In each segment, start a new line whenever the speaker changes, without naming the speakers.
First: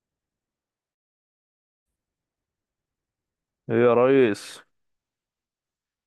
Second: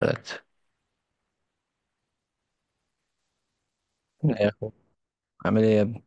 ثلاثة.
ايه يا
لا يا
ريس؟
أخو، عامل إيه يا ابني؟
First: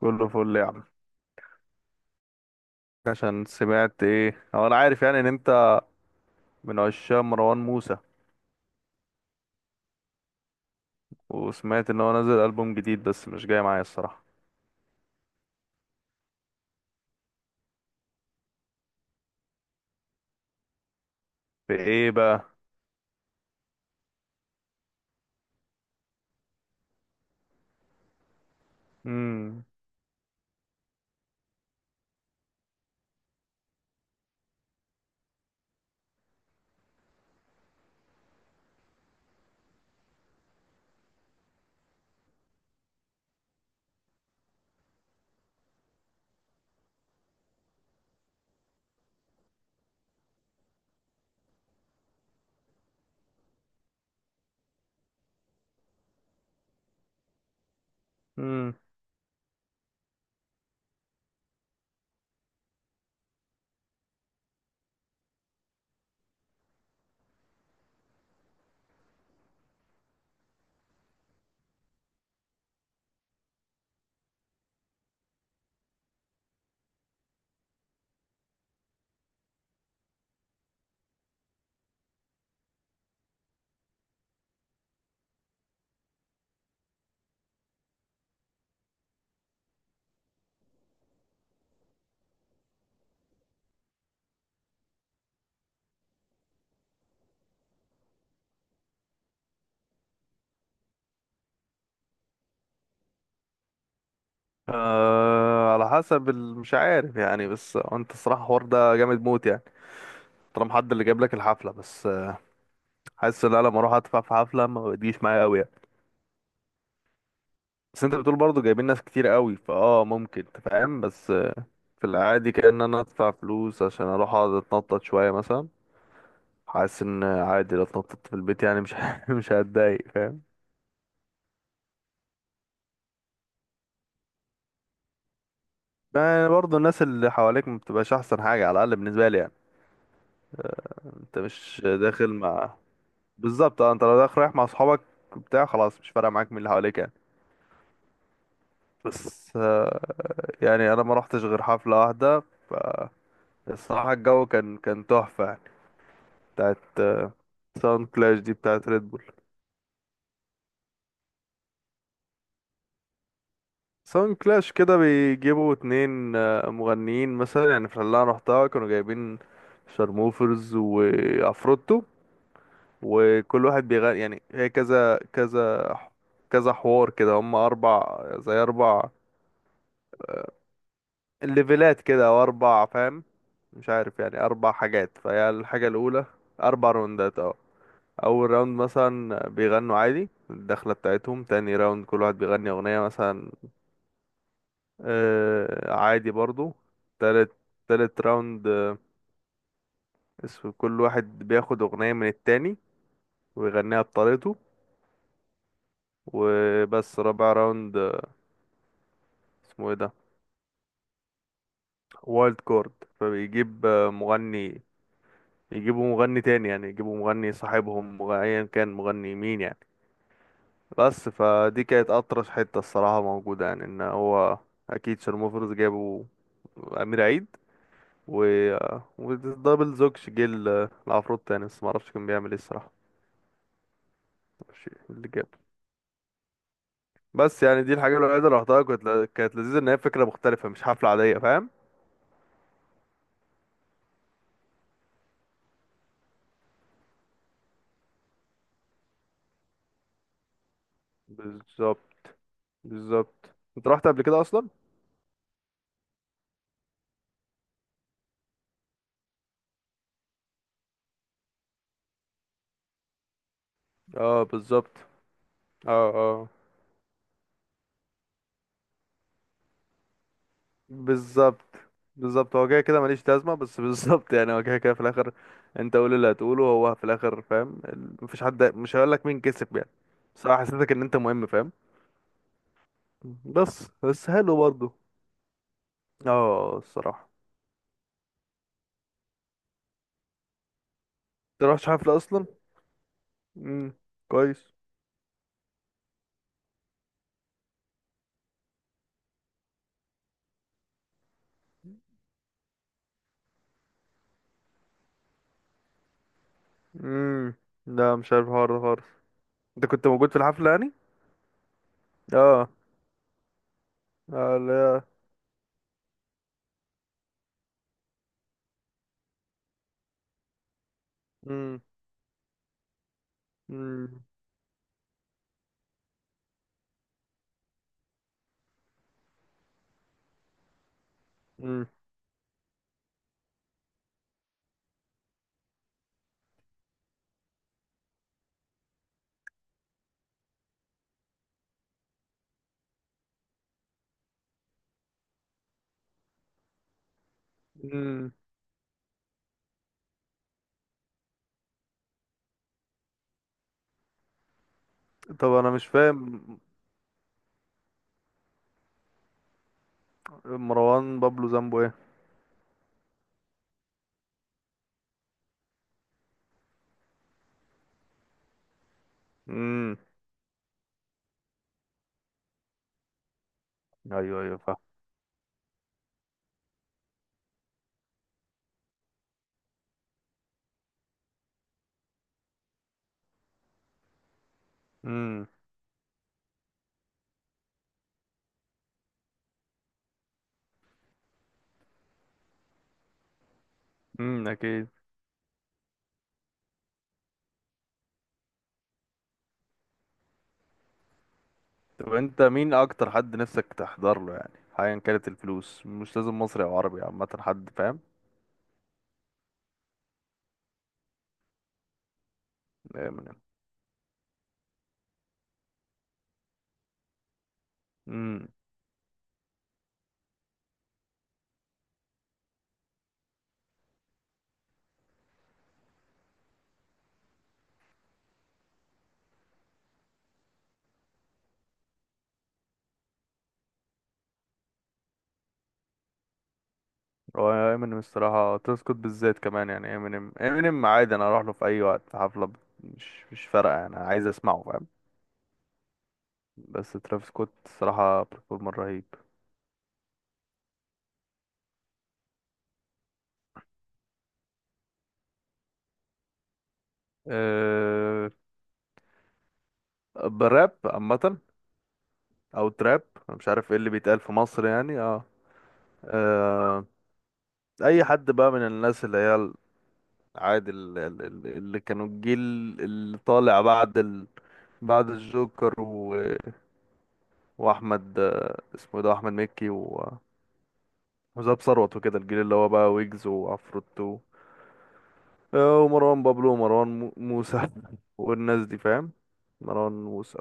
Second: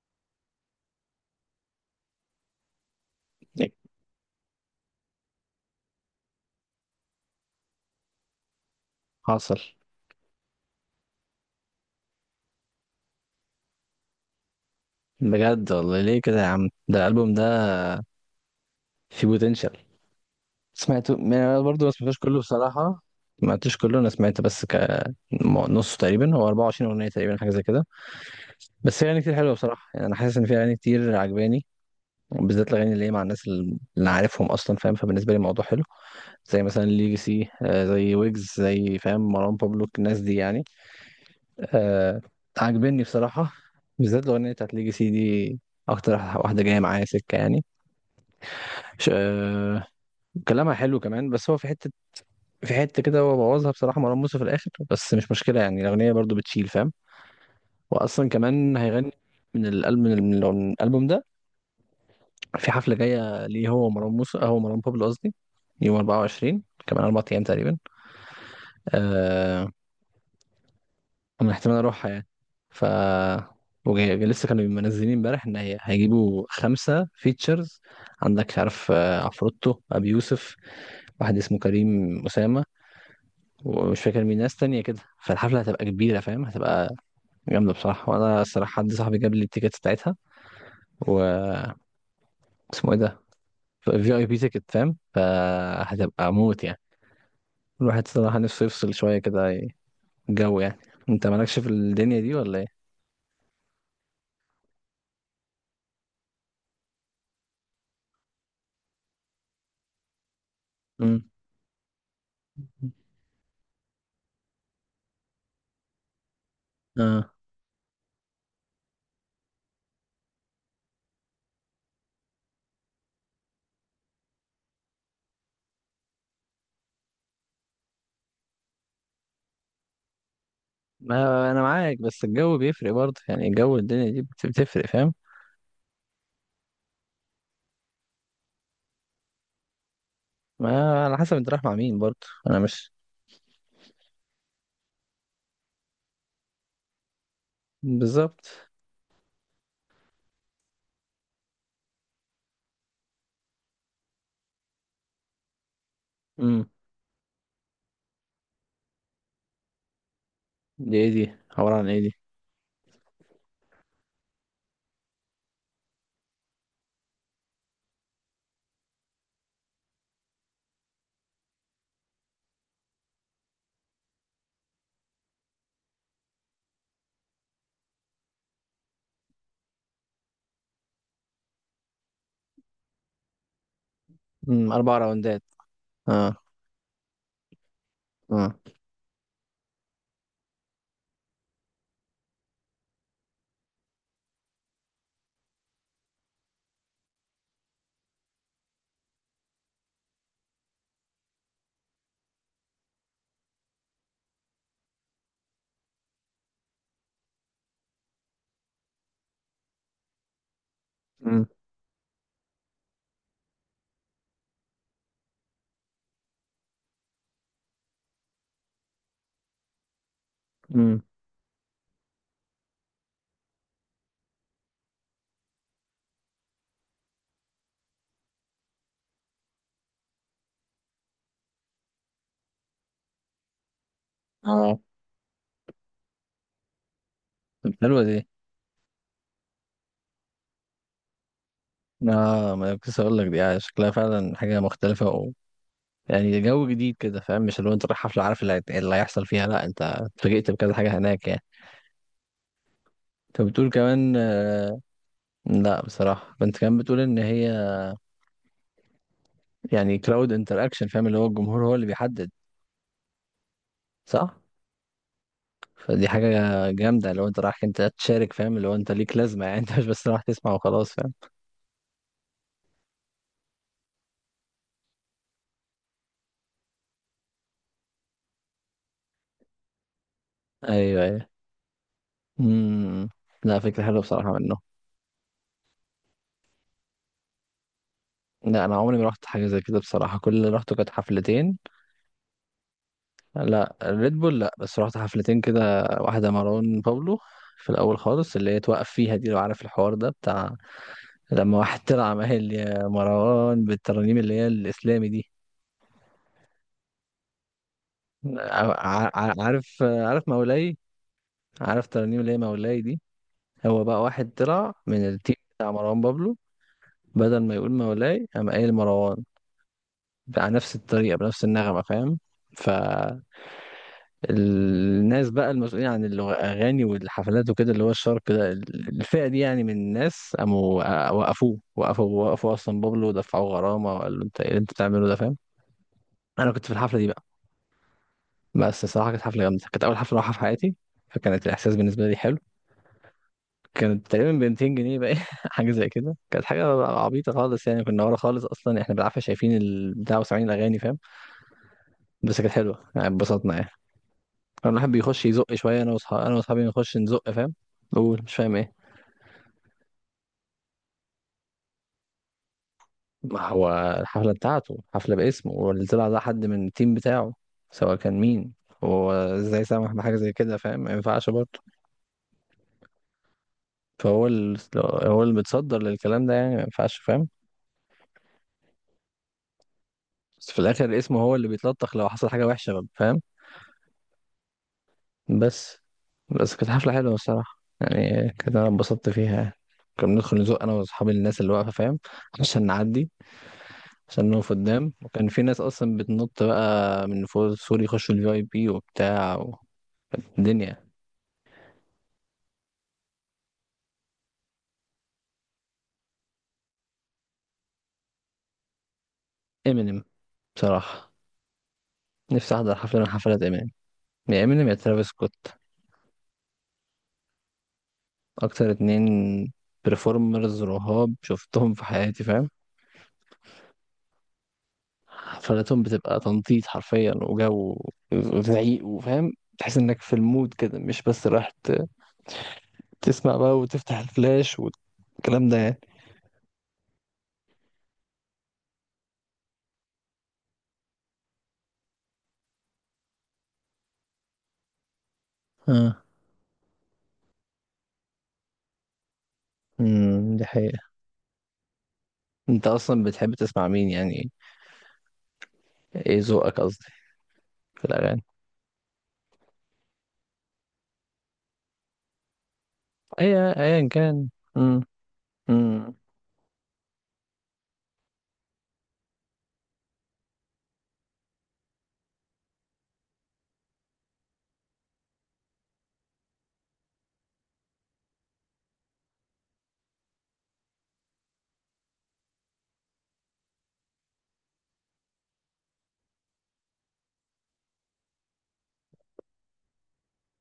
كله فل يا عم. عشان
إيه؟
سمعت، ايه هو، انا عارف يعني ان انت من عشاق مروان موسى،
حاصل.
وسمعت ان هو نزل ألبوم جديد بس مش جاي معايا الصراحة.
بجد والله، ليه كده يا عم؟ ده الألبوم ده فيه بوتنشال. سمعته ما- أنا
في
برضه ما
ايه
سمعتوش كله
بقى؟
بصراحة، ما سمعتوش كله. أنا سمعت بس نصه تقريبا، هو 24 أغنية تقريبا، حاجة زي كده. بس في أغاني كتير حلوة
امم
بصراحة، يعني أنا حاسس إن في أغاني كتير عجباني، بالذات الأغاني اللي هي مع الناس اللي أنا عارفهم أصلا فاهم. فبالنسبة لي الموضوع حلو، زي مثلا ليجاسي، زي ويجز، زي فاهم مروان بابلو، الناس دي يعني. آه، عاجبني بصراحة، بالذات الأغنية بتاعت ليجي سي دي، أكتر واحدة جاية معايا سكة يعني. ش... آه كلامها حلو كمان، بس هو في حتة، في حتة كده هو بوظها بصراحة مروان موسى في الآخر، بس مش مشكلة يعني، الأغنية برضو بتشيل فاهم. وأصلا
امم
كمان هيغني من الألبوم، من الألبوم ده، في حفلة جاية ليه هو ومروان موسى، هو مروان بابلو قصدي، يوم 24، كمان أربع أيام تقريبا. آه، من احتمال اروحها يعني. ف لسه كانوا منزلين امبارح ان هي هيجيبوا خمسه فيتشرز عندك، مش عارف، عفروتو، ابي يوسف، واحد اسمه كريم اسامه، ومش فاكر مين، ناس تانية كده. فالحفله هتبقى كبيره فاهم، هتبقى جامده بصراحه، وانا الصراحه حد صاحبي جاب لي التيكت بتاعتها، و اسمه ايه ده، في اي بي تيكت فاهم، فهتبقى موت يعني. الواحد صراحه نفسه يفصل شويه كده الجو يعني. انت مالكش في الدنيا دي ولا ايه؟
آه، على حسب مش عارف يعني، بس انت الصراحة الحوار ده جامد موت يعني. طالما حد اللي جايب
امم،
لك الحفلة، بس حاسس ان انا لما اروح ادفع في حفلة، ما بتجيش معايا قوي يعني.
اه.
بس انت بتقول برضه جايبين ناس كتير قوي، فاه ممكن، انت فاهم، بس في العادي كأن انا ادفع فلوس عشان اروح اقعد اتنطط شوية مثلا. حاسس ان عادي لو اتنططت في البيت، يعني مش مش هتضايق، فاهم.
ما انا معاك، بس الجو بيفرق برضه يعني، الجو الدنيا دي بتفرق فاهم.
يعني برضه الناس اللي حواليك ما بتبقاش احسن حاجة، على الاقل بالنسبة لي يعني.
ما على حسب
انت
انت رايح مع
مش
مين برضه.
داخل
انا
مع؟
مش،
بالظبط، اه، انت لو داخل رايح مع اصحابك بتاع، خلاص مش فارقة معاك مين اللي حواليك يعني.
بالظبط.
بس يعني انا ما رحتش غير حفلة واحدة، فالصراحة الجو كان تحفة يعني.
امم،
بتاعت ساوند كلاش دي، بتاعت ريد بول.
دي ايه دي؟ عبارة عن ايه دي؟
ساوند كلاش كده بيجيبوا اتنين مغنيين مثلا. يعني في اللي انا رحتها كانوا جايبين شارموفرز وعفروتو، وكل واحد بيغني. يعني هي كذا كذا كذا حوار كده. هم اربع، زي اربع ليفلات كده، او اربع، فاهم، مش عارف يعني،
امم،
اربع
اربع
حاجات.
راوندات،
فهي الحاجة الاولى.
اه.
اربع راوندات، اه. اول
اه،
راوند مثلا بيغنوا عادي الدخلة بتاعتهم. تاني راوند كل واحد بيغني اغنية مثلا، آه، عادي برضو. تالت تالت راوند اسم كل واحد بياخد أغنية من التاني ويغنيها بطريقته وبس. رابع راوند اسمه ايه ده،
امم،
وايلد كارد. فبيجيب مغني، يجيبوا مغني تاني، يعني يجيبوا مغني صاحبهم، ايا كان مغني مين يعني.
امم،
بس فدي كانت أطرش حتة الصراحة موجودة، يعني ان هو اكيد شرموفرز جابوا امير عيد و آه، ودبل زوكش، جه العفروت تاني، بس معرفش كان بيعمل ايه الصراحة.
اه.
ماشي اللي جاب. بس
طب
يعني دي
حلوة
الحاجة
دي.
الوحيدة اللي رحتها، كانت لذيذة، ان هي فكرة مختلفة مش حفلة عادية، فاهم.
اه، ما أنا كنت لسه اقول لك دي، شكلها فعلا حاجة مختلفة و... يعني جو جديد كده فاهم، مش اللي هو انت رايح حفلة عارف اللي هيحصل فيها. لا انت اتفاجئت بكذا حاجة هناك يعني.
بالظبط، بالظبط.
انت بتقول
انت رحت
كمان،
قبل كده اصلا؟
لا بصراحة انت كمان بتقول ان هي، يعني كلاود انتراكشن فاهم، اللي هو الجمهور هو اللي بيحدد. صح.
اه، بالظبط.
فدي
اه،
حاجة
اه،
جامدة، لو انت رايح انت تشارك فاهم، اللي هو انت ليك لازمة يعني انت مش بس رايح تسمع وخلاص فاهم.
بالظبط، بالظبط. هو كده كده ماليش لازمة، بس بالظبط يعني، هو كده كده في الاخر، انت قول اللي هتقوله، هو في الاخر فاهم، مفيش حد مش هيقول لك مين كسب يعني. بس أنا حسيتك
ايوه
ان انت
ايوه.
مهم، فاهم.
امم. لا فكرة
بس
حلوة
بس
بصراحة منه.
حلو برضه. اه، الصراحة.
لا انا عمري ما رحت حاجة زي كده بصراحة، كل اللي رحته كانت حفلتين،
انت رحتش حفلة اصلا؟
لا
امم
ريد بول لا،
كويس.
بس رحت حفلتين كده، واحدة مروان بابلو في الاول خالص، اللي هي توقف فيها دي، لو عارف الحوار ده، بتاع لما واحد طلع قال يا مروان بالترانيم اللي هي الاسلامي دي.
امم لا، مش عارف الحوار ده خالص. انت كنت
عارف
موجود في الحفلة
مولاي،
يعني؟
عارف ترانيم ليه
اه،
مولاي دي. هو بقى واحد
اه،
طلع
لا.
من التيم بتاع مروان بابلو، بدل ما يقول مولاي قام قايل مروان على نفس الطريقة، بنفس
مم.
النغمة فاهم. فالناس
مم.
بقى، المسؤولين عن الأغاني والحفلات وكده، اللي هو الشرق ده، الفئة دي يعني من الناس، قاموا وقفوه،
مم.
وقفوا أصلا بابلو، ودفعوه غرامة، وقال له أنت إيه اللي أنت بتعمله ده فاهم. أنا كنت في الحفلة دي بقى. بس الصراحة كانت حفلة جامدة، كانت أول حفلة أروحها في حياتي، فكانت الإحساس بالنسبة لي حلو. كانت تقريبا ب 200 جنيه بقى حاجه زي كده، كانت حاجه عبيطه خالص يعني، كنا ورا
مم.
خالص اصلا، احنا بالعافيه شايفين البتاع وسامعين الاغاني فاهم. بس كانت حلوه يعني، اتبسطنا يعني. كان الواحد بيخش
طب
يزق
انا
شويه،
مش
انا واصحابي، انا
فاهم،
واصحابي نخش نزق فاهم. بقول مش فاهم ايه؟
مروان بابلو ذنبه ايه؟
ما هو الحفله بتاعته، حفله باسمه، واللي طلع ده حد من التيم بتاعه، سواء كان مين. هو ازاي سامح
امم
بحاجه زي كده فاهم، ما ينفعش برضه. فهو
ايوه،
ال...
ايوه، فاهم.
هو اللي متصدر للكلام ده يعني، ما ينفعش فاهم. بس في الاخر اسمه هو اللي بيتلطخ لو حصل حاجه وحشه فاهم.
امم
بس بس كانت حفلة حلوة الصراحة يعني، كانت أنا اتبسطت فيها يعني. كنا بندخل نزق أنا وأصحابي الناس اللي واقفة فاهم، عشان نعدي، عشان نقف
اكيد.
قدام. وكان في ناس أصلا بتنط بقى من فوق سوري، يخشوا الفي أي بي وبتاع و... كانت الدنيا.
طب انت مين اكتر حد نفسك تحضر له يعني، ايا كانت الفلوس، مش لازم مصري او عربي، عامه حد، فاهم.
إمينيم بصراحة، نفسي أحضر حفلة من
امينيم.
حفلات إمينيم. يا إمينيم يا ترافيس سكوت،
امم
أكتر اتنين بريفورمرز رهاب شفتهم في حياتي فاهم. حفلاتهم بتبقى تنطيط حرفيا، وجو، وزعيق، وفاهم، تحس انك في المود كده، مش بس رايح تسمع بقى وتفتح الفلاش والكلام ده يعني.
هو امينيم الصراحه تسكت، بالذات كمان يعني، امينيم، امينيم عادي انا اروح له في اي وقت في حفله، مش فارقه، انا عايز اسمعه.
اه.
بس ترافيس سكوت الصراحة برفورمر رهيب.
امم، دي حقيقة. انت اصلا بتحب تسمع مين يعني؟ ايه ذوقك قصدي في الاغاني؟
أه، براب عامة، أو تراب.
اي
أنا مش عارف ايه
ايا
اللي بيتقال
كان.
في مصر
امم.
يعني، اه.
امم.
أه، أي حد بقى من الناس اللي هي عادي، اللي كانوا الجيل اللي طالع بعد ال... بعد الجوكر و... وأحمد اسمه إيه ده، أحمد مكي، و... وزاب ثروت وكده، الجيل اللي هو بقى ويجز وعفروتو، ومروان بابلو، ومروان موسى والناس دي، فاهم. مروان موسى،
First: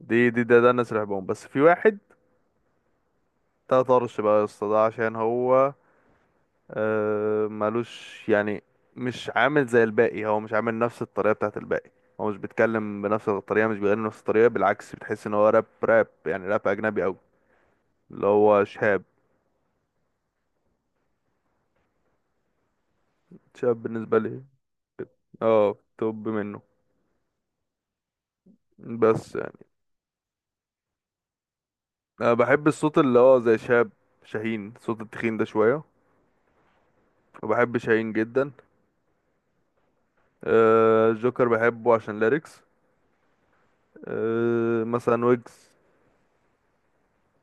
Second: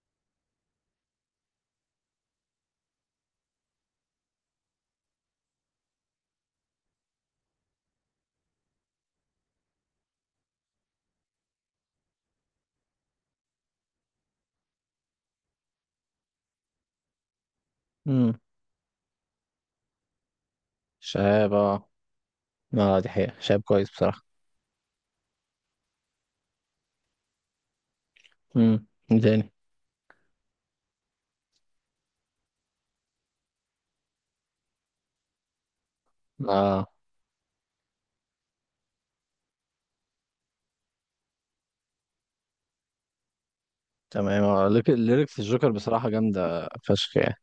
ده الناس اللي بحبهم، بس في واحد ده طرش بقى يا اسطى، ده عشان هو ملوش يعني، مش عامل زي الباقي، هو مش عامل نفس الطريقة بتاعت الباقي، هو مش بيتكلم بنفس الطريقة، مش بيغني بنفس الطريقة، بالعكس بتحس ان هو راب راب يعني، راب اجنبي اوي، اللي
امم.
هو شهاب.
شهاب، اه. اه، دي حقيقة شهاب
شهاب
كويس
بالنسبة
بصراحة.
لي، اه، توب منه.
امم، مين
بس
تاني؟
يعني، انا بحب الصوت اللي هو زي شهاب، شاهين، صوت التخين ده شوية.
اه.
وبحب شاهين جدا. آه، جوكر بحبه عشان ليركس،
تمام اه،
مثلا
الليركس الجوكر
ويجز.
بصراحة جامدة فشخ يعني.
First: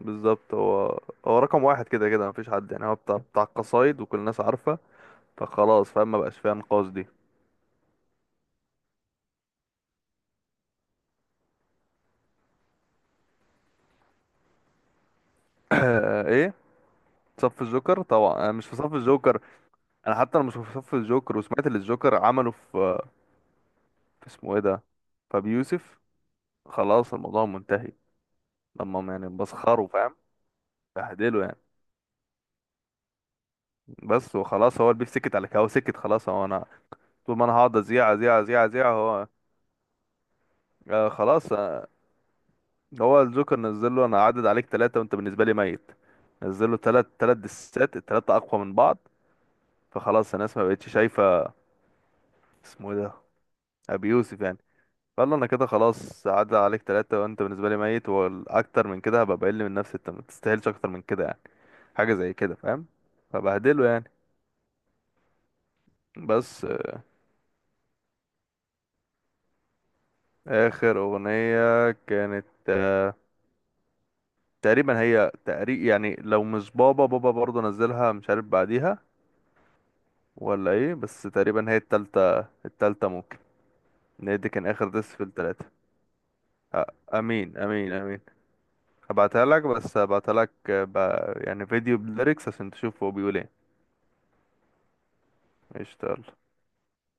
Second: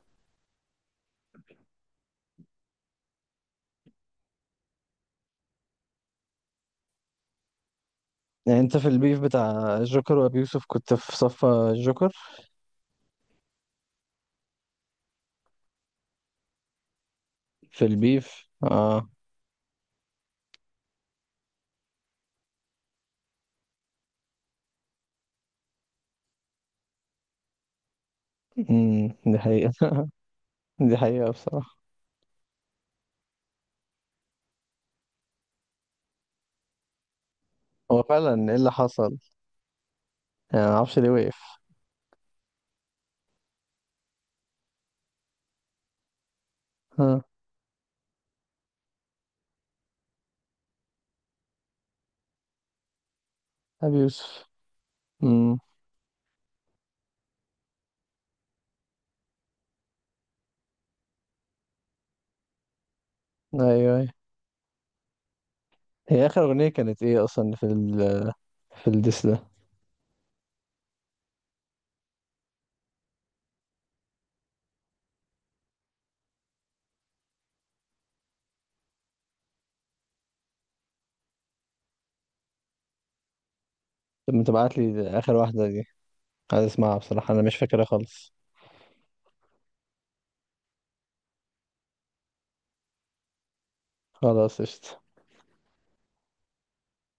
بالظبط، هو هو رقم واحد كده كده، مفيش حد يعني، هو بتاع القصايد، وكل الناس عارفة، فخلاص فاهم، ما بقاش فيها نقاش دي.
يعني انت في البيف بتاع الجوكر وابي يوسف كنت في صف الجوكر؟
ايه، صف
في
الجوكر، طبعا
البيف
انا مش في صف
اه.
الجوكر. انا حتى انا مش في صف الجوكر، وسمعت اللي الجوكر عمله في اسمه ايه ده، فابي يوسف، خلاص الموضوع منتهي. لما هم
امم،
يعني
دي حقيقة
بسخروا، فاهم،
دي حقيقة
بهدلوا يعني.
بصراحة.
بس وخلاص، هو البيف سكت على كده، هو سكت خلاص، هو انا طول ما انا هقعد
هو
ازيع، ازيع،
فعلا ايه
ازيع،
اللي
ازيع،
حصل؟
هو
يعني معرفش
آه
ليه
خلاص.
وقف.
آه، هو الجوكر نزل له، انا عدد عليك ثلاثة، وانت بالنسبة لي ميت. نزل له ثلاث
ها.
ثلاث دسات، الثلاثة اقوى من بعض، فخلاص الناس ما بقتش شايفة اسمه إيه ده،
ابي
ابي يوسف
يوسف.
يعني. قال له انا
امم.
كده خلاص، عدى عليك ثلاثة، وانت بالنسبة لي ميت، والاكتر من كده هبقى بقل من نفسي، انت ما تستاهلش اكتر من كده يعني، حاجة زي كده، فاهم،
ايوه
فبهدله
ايوه.
يعني.
هي اخر
بس،
اغنية كانت ايه اصلا في ال، في الديس ده؟
اخر اغنية كانت تقريبا، هي تقريب يعني، لو مش بابا بابا برضه نزلها، مش عارف بعديها ولا ايه، بس تقريبا هي التالتة ممكن، ان
طب
هي
ما
دي كان
تبعت
اخر ديس
لي
في
اخر
التلاتة.
واحدة دي، عايز اسمعها بصراحة، انا مش
امين،
فاكرها
امين، امين.
خالص.
هبعتها لك، بس هبعتها لك يعني فيديو بليركس، عشان تشوف هو بيقول ايه.
خلاص، قشطة.
قشطة، يلا.